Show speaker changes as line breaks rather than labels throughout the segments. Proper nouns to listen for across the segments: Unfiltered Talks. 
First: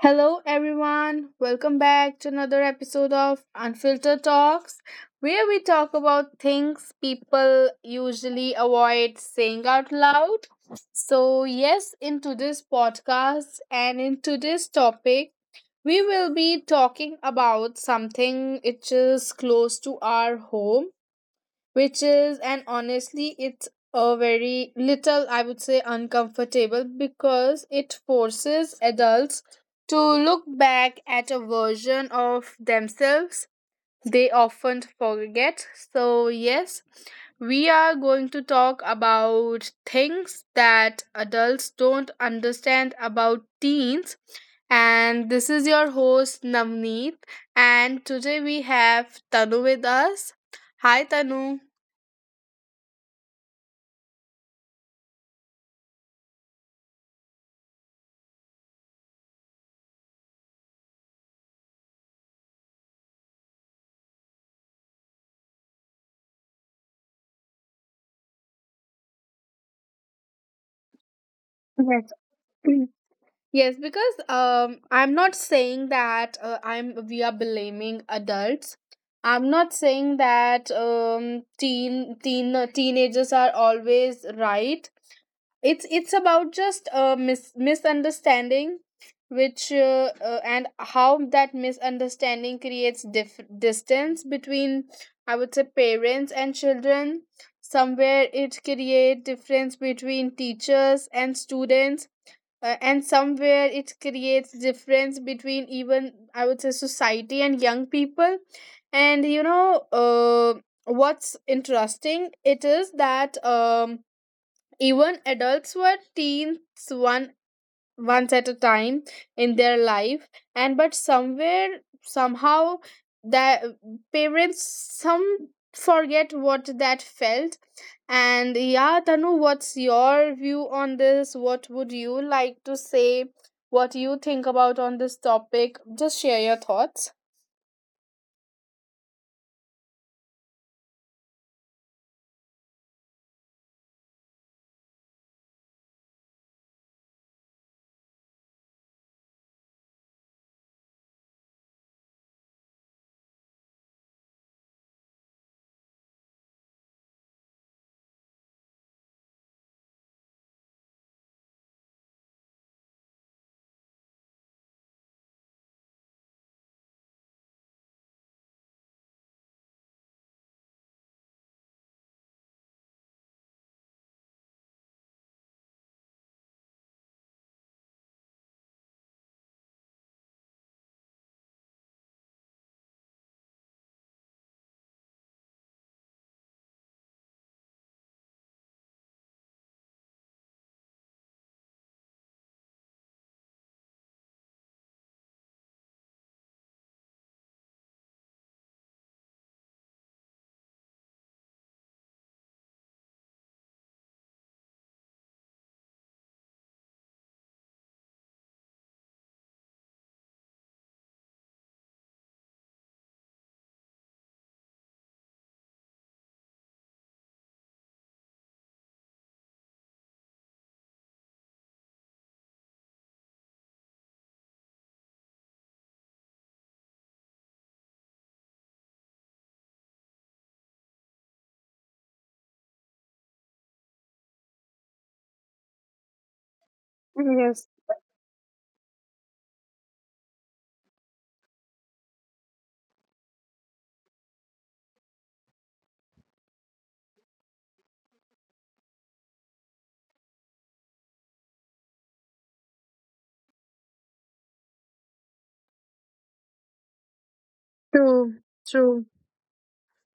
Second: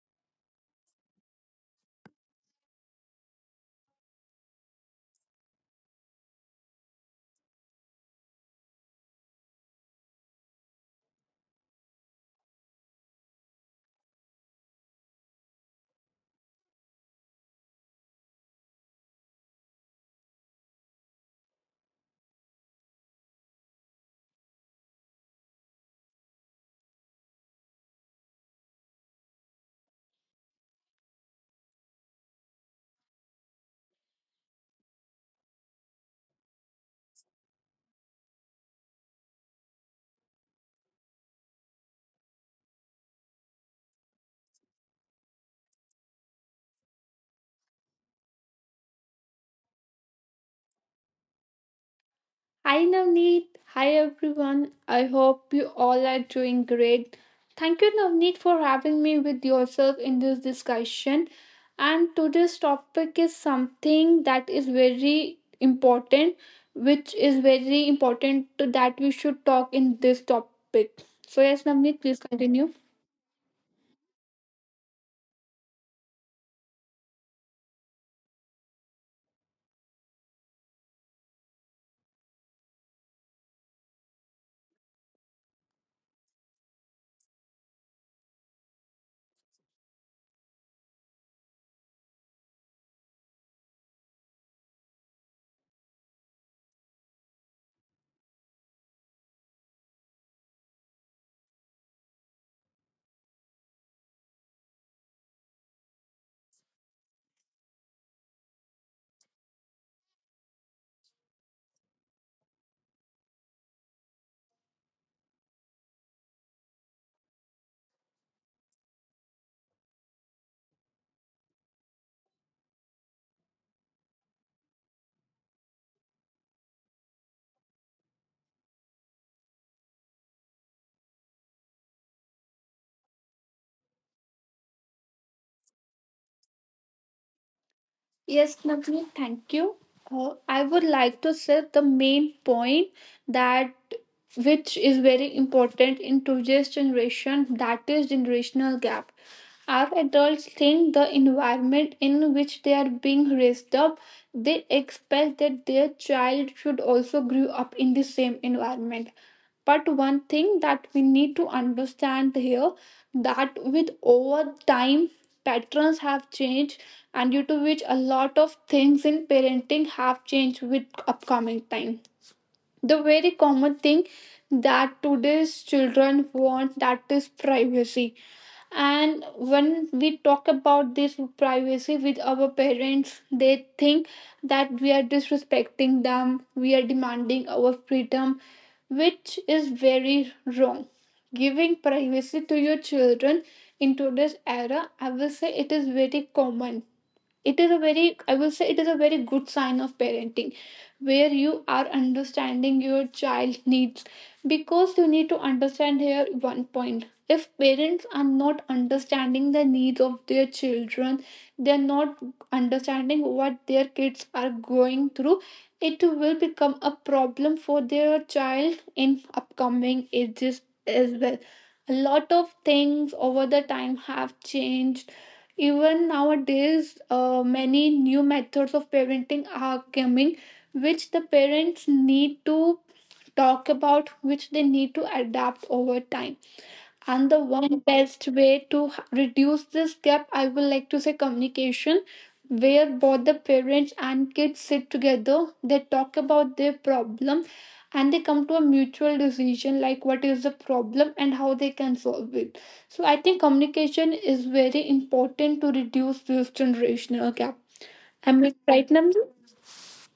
Hello, everyone. Welcome back to another episode of Unfiltered Talks, where we talk about things people usually avoid saying out loud. So, yes, in today's podcast and in today's topic, we will be talking about something which is close to our home which is and honestly it's a very little, I would say, uncomfortable because it forces adults to look back at a version of themselves they often forget. So yes, we are going to talk about things that adults don't understand about teens. And this is your host, Navneet, and today we have Tanu with us. Hi, Tanu.
Hi Navneet, hi everyone. I hope you all are doing great. Thank you Navneet for having me with yourself in this discussion. And today's topic is something that is very important, which is very important to that we should talk in this topic. So yes, Navneet,
Yes.
please continue.
Mm. Yes, because I'm not saying that I'm we are blaming adults. I'm not saying that teen teenagers are always right. It's about just misunderstanding, which and how that misunderstanding creates distance between, I would say, parents and children. Somewhere it create difference between teachers and students, and somewhere it creates difference between even, I would say, society and young people. And what's interesting it is that even adults were teens one once at a time in their life. And but somewhere, somehow, that parents some forget what that felt. And yeah, Tanu, what's your view on this? What would you like to say? What you think about on this topic? Just share your thoughts.
Yes, Navneet, thank you. I would like to say the main point that which is very important in today's generation that is generational gap. Our adults think the environment in which they are being raised up, they expect that their child should also grow up in the same environment, but one thing that we need to understand here that with over time patterns have changed, and due to which a lot of things in parenting have changed with upcoming time. The very common thing that today's children want that is privacy, and when we talk about this privacy with our parents they think that we are disrespecting them, we are demanding our freedom, which is very wrong. Giving privacy to your children in today's era, I will say it is very common. It is a very, I will say it is a very good sign of parenting, where you are understanding your child's needs. Because you need to understand here one point, if parents are not understanding the needs of their children, they're not understanding what their kids are going through, it will become a problem for their child in upcoming ages as well. A lot of things over the time have changed. Even nowadays, many new methods of parenting are coming, which the parents need to talk about, which they need to adapt over time. And the
Yes,
one best way to reduce this gap, I would like to say communication, where both the parents and kids sit together, they talk about their problem and they come to a mutual decision like what is the problem and how they can solve it. So I think communication is very important to reduce this generational gap.
true,
Am I right,
true.
Namrata?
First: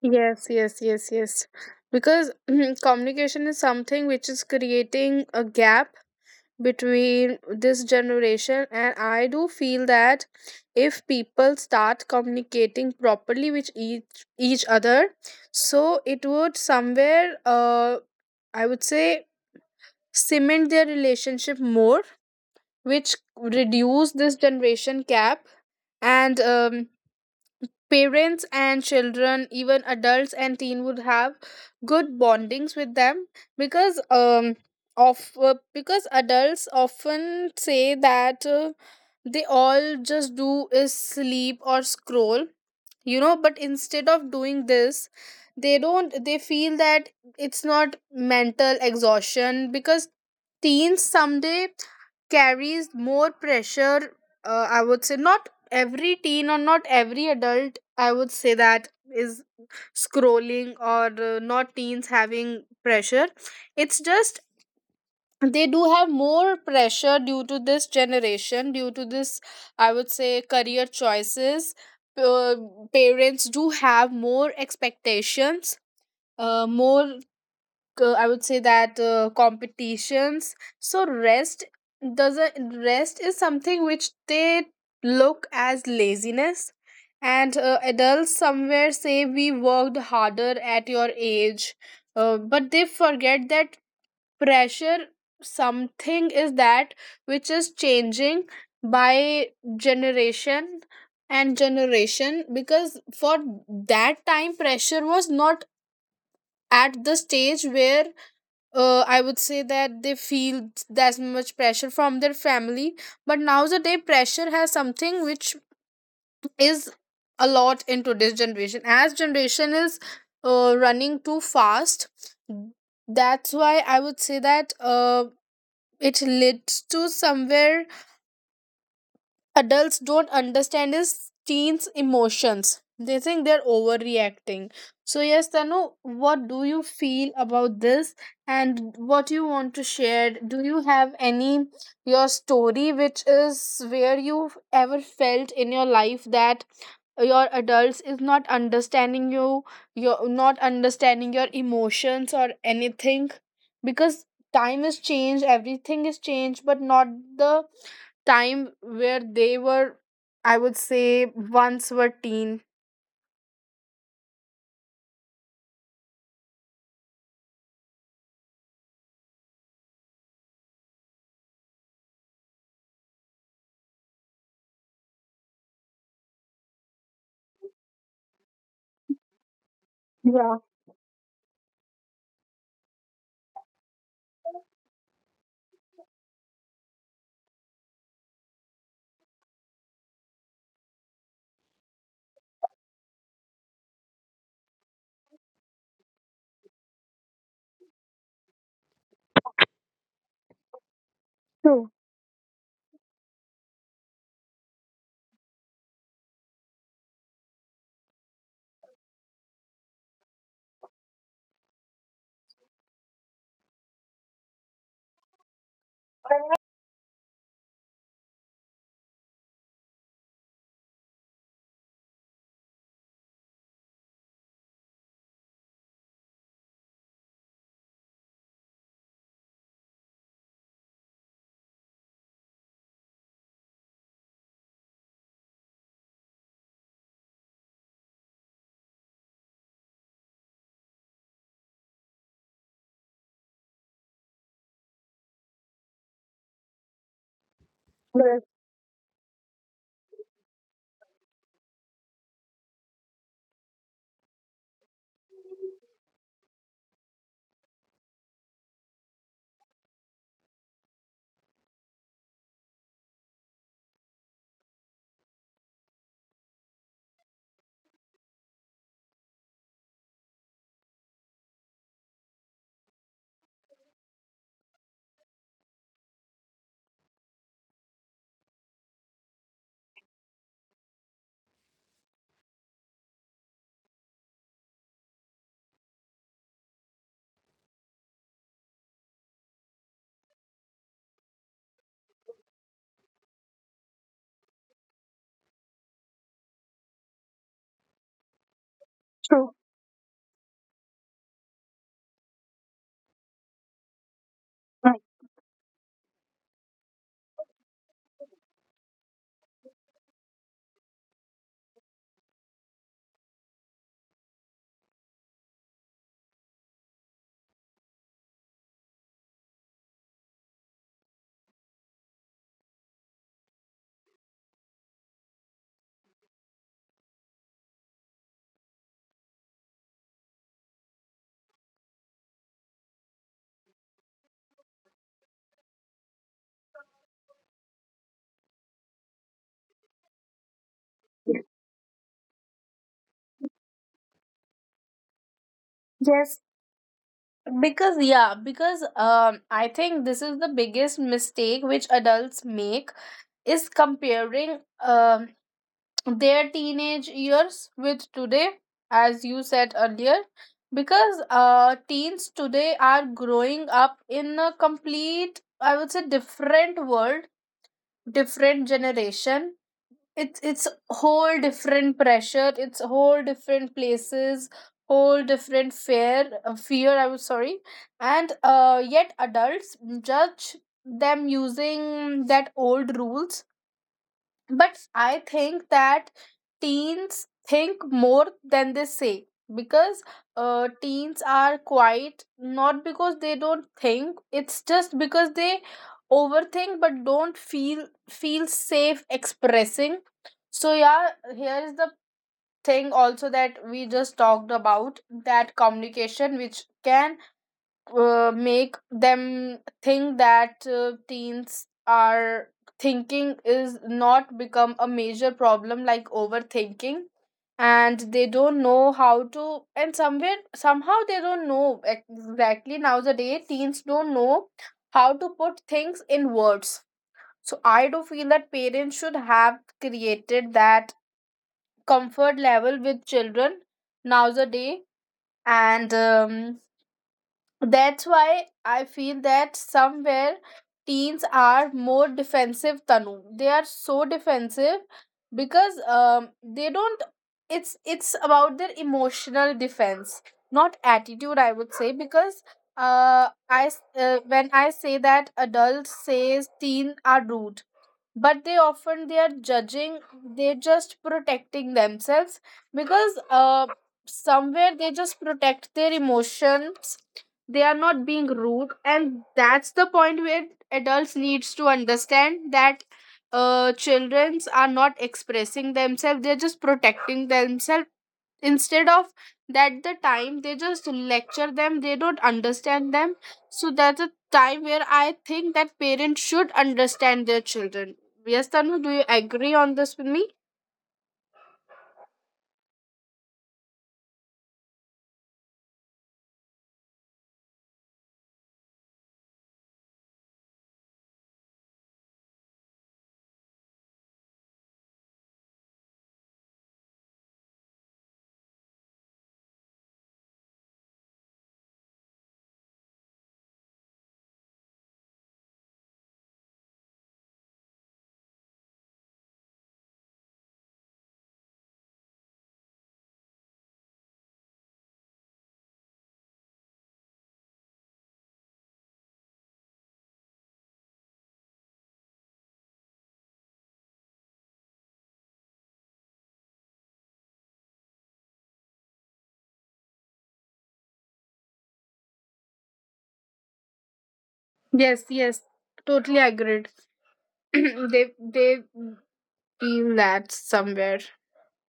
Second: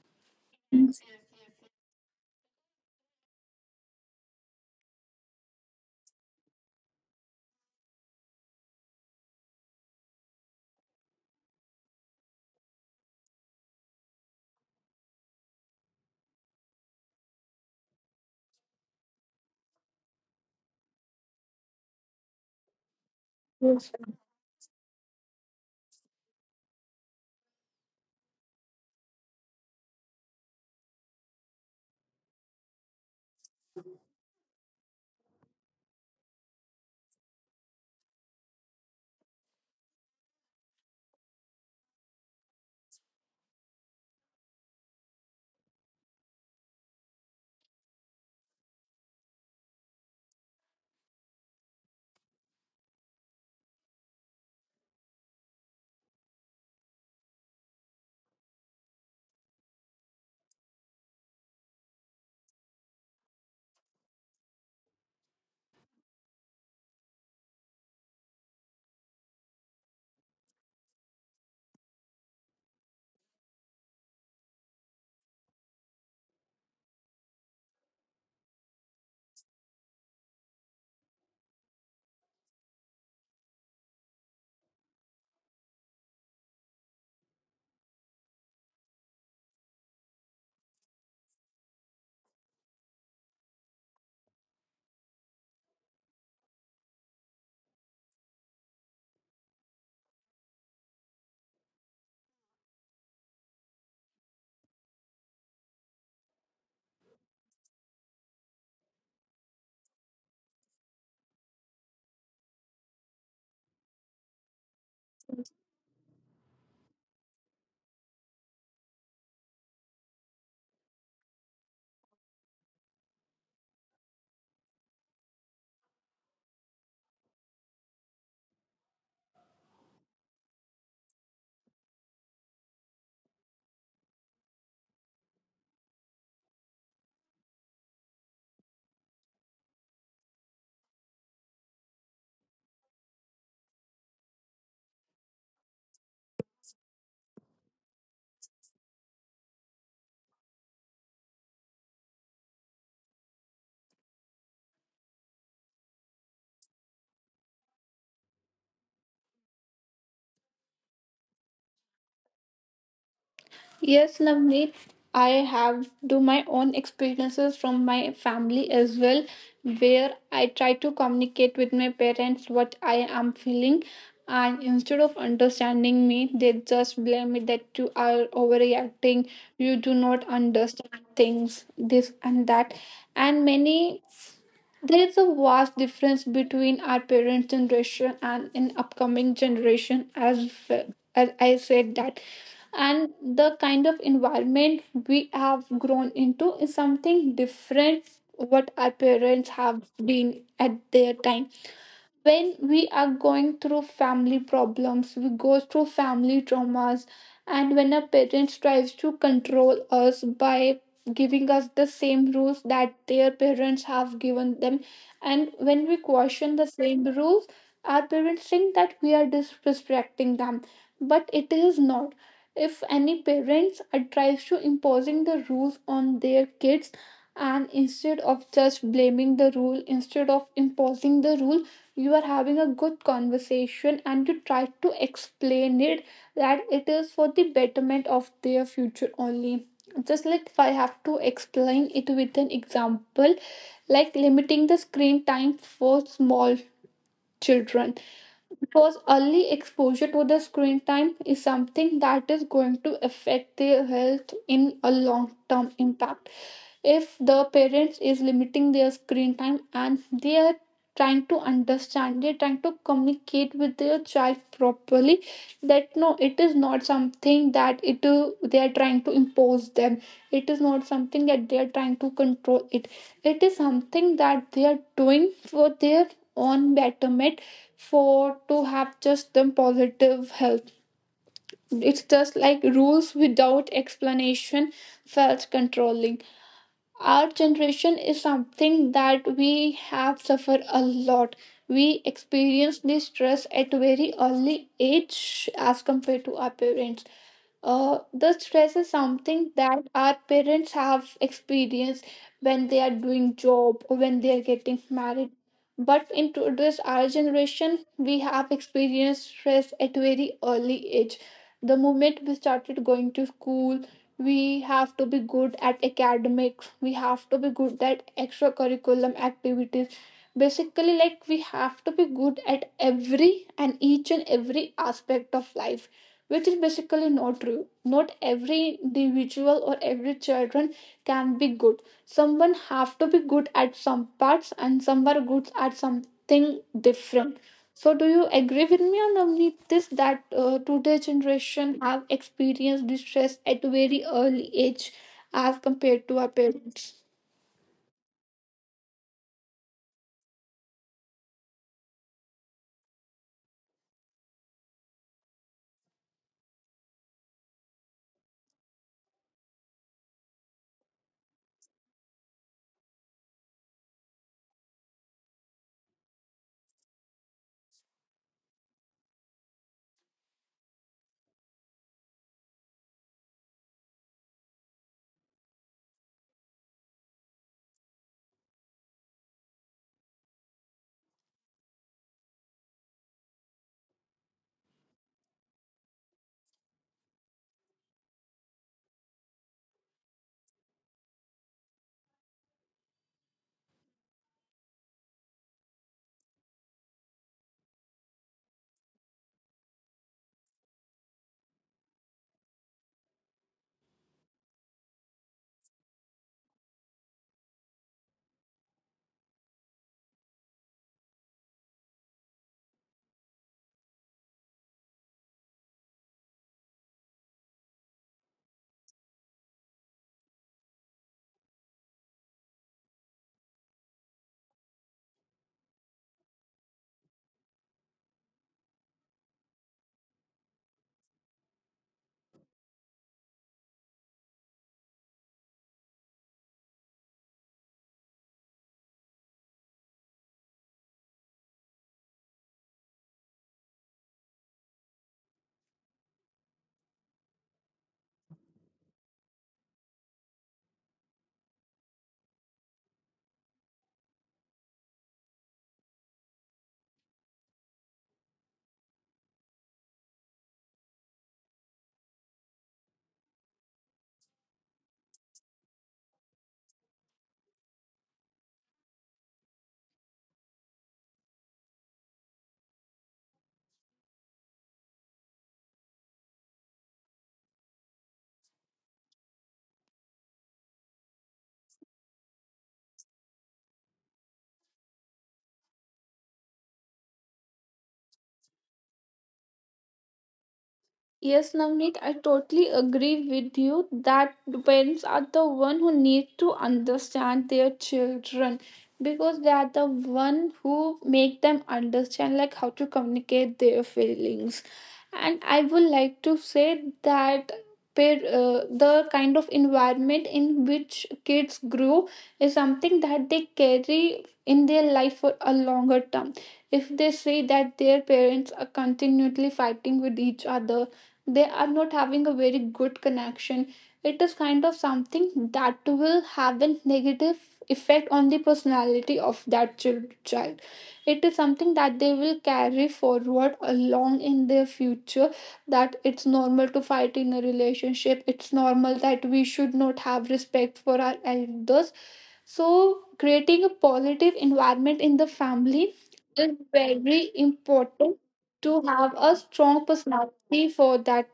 Yes, yes, yes, yes. Because communication is something which is creating a gap between this generation. And I do feel that if people start communicating properly with each other, so it would somewhere, I would say, cement their relationship more, which
Yes.
reduce this generation gap. And parents and children, even adults and teen, would have good bondings with them. Because of because adults often say that they all just do is sleep or scroll, you know. But instead of doing this, they don't, they feel that it's not mental exhaustion, because teens someday carries more pressure. I would say not every teen or not every adult, I would say, that is scrolling, or not teens having pressure. It's just they do have more pressure due to this generation, due to this, I would say, career choices. uh, parents do have more expectations, more, I would say that, competitions. So rest doesn't, rest is something which they look as laziness. And adults somewhere say we worked harder at your age. But they forget that pressure something is that which is changing by generation and generation. Because for that time, pressure was not at the stage where, I would say, that they feel that much pressure from their family. But nowadays pressure has something which is a lot in today's generation, as generation is running too fast. That's why I would say that it leads to somewhere adults don't understand is teens emotions. They think they're overreacting. So yes, Tanu, what do you feel about this? And what you want to share? Do you have any your story, which is where you ever felt in your life that your adults is not understanding you, you're not understanding your emotions or anything, because time is changed, everything is changed, but not the time where they were, I would say, once were teen.
Yes, Navneet, I have do my own experiences from my family as well, where I try to communicate with my parents what I am feeling, and instead of understanding me, they just blame me that you are overreacting, you do not
Yeah,
understand things, this and that, and many, there is a vast difference between our parents' generation and in upcoming generation as well. As I said that, and the kind of environment we have grown into is something different what our parents have been at their time.
true.
When we are going through family problems, we go through family traumas, and when a parent tries to control us by giving us the same rules that their parents have given them, and when we question the same rules, our parents think that we are disrespecting them, but it is not. If any parents are tries to imposing the rules on their kids, and instead of just blaming the rule, instead of imposing the rule, you are having a good conversation and you try to explain it that it is for the betterment of their future only. Just like if I have to explain it with an example, like limiting the screen time for small children,
Yes,
because early exposure to the screen time is something that is going to affect their health in a long term impact. If the parents is limiting their screen time and they are trying to understand, they're trying to communicate with their child properly, that no, it is not something that it they are trying to impose them, it is not something that they are trying to control it, it is something that they are doing for their own betterment, for to have just them positive health. It's just like rules without explanation felt controlling. Our generation is something that we have suffered a lot. We experience this stress at very early age as compared to our parents. The stress is
true.
something that our parents have experienced when they are doing job or when they are
Mm.
getting married, but in today's our generation we have experienced stress at very early age. The moment we started going to school, we have to be good at academics, we have to be good at extracurricular activities, basically like we have to be good at every and each and every aspect of life, which is basically not true. Not every individual or every children can be good. Someone have to be good at some parts and some are good at something different. So, do you agree with me on Navneet this that today generation have experienced distress at a very early age as compared
Yes.
to our parents?
Because yeah, because I think this is the biggest mistake which adults make is comparing, um their teenage years with today, as you said earlier. Because uh, teens today are growing up in a complete, I would say, different world, different generation. It's whole different pressure, it's whole different places, whole different fear, I was sorry. And yet adults judge them using that old rules. But I think that teens think more than they say. Because teens are quiet not because they don't think, it's just because they overthink but don't feel safe expressing. So yeah, here is the thing also that we just talked about, that communication which can make them think that teens are thinking is not become a major problem like overthinking. And they don't know how to, and somewhere somehow they don't know exactly, nowadays teens don't know how to put things in words. So I do feel that parents should have created that comfort level with children nowadays. And that's why I feel that somewhere teens are more defensive, Tanu. They are so defensive because they don't. It's about their emotional defense, not attitude. I would say, because when I say that adults says teen are rude, but they often they are judging, they're just protecting themselves. Because somewhere they just protect their emotions, they are not being rude. And that's the point where adults needs to understand that uh, childrens are not expressing themselves, they're just protecting themselves. Instead of that, the time they just lecture them, they don't understand them. So that's a time where I think that parents should understand their children. Yes, Tanu, do you agree on this with me?
Yes, Navneet, I totally agree with you that parents are the one who need to understand their children, because they are the one who make them understand like how to communicate their feelings. And I would like to say that the kind of environment in which kids grow is something that they carry in their life for a longer term. If they see that their parents are continually fighting with each other, they are not having a very good connection, it is kind of something that will have a negative effect on the personality of that child. It is something that they will carry forward along in their future, that it's normal to fight in a relationship, it's normal that we should not have respect for our elders. So creating a positive
Yes, yes,
environment in the
totally
family
agreed.
is very
they
important
they
to have a
feel
strong
that somewhere,
personality for that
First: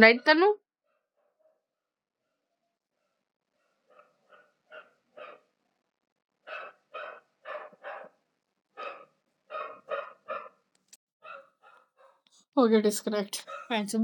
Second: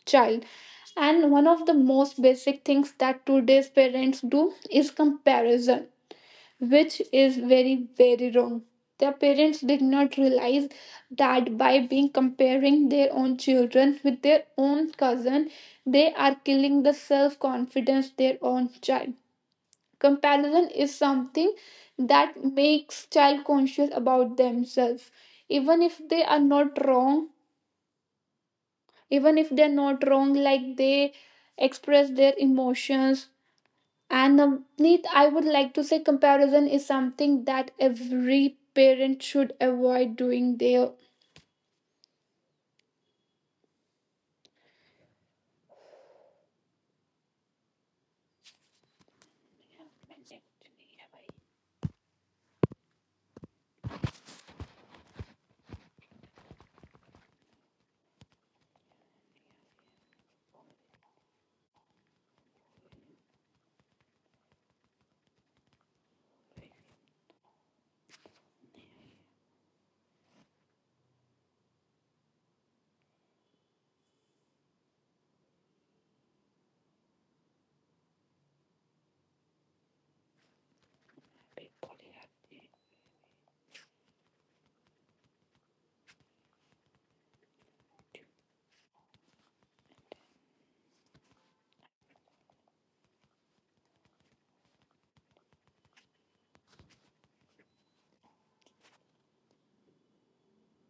right,
child.
Tanu?
And one of the most basic things that today's parents do is comparison, which is very, very wrong. Their parents did not realize that by being
Okay,
comparing their own
disconnect. Fine, so
children with their own cousin, they are killing the self confidence their own child. Comparison is something that makes child conscious about themselves, even if they are not wrong, even if they're not wrong, like they express their emotions. And Neet, I would like to say comparison is something that every parent should avoid doing their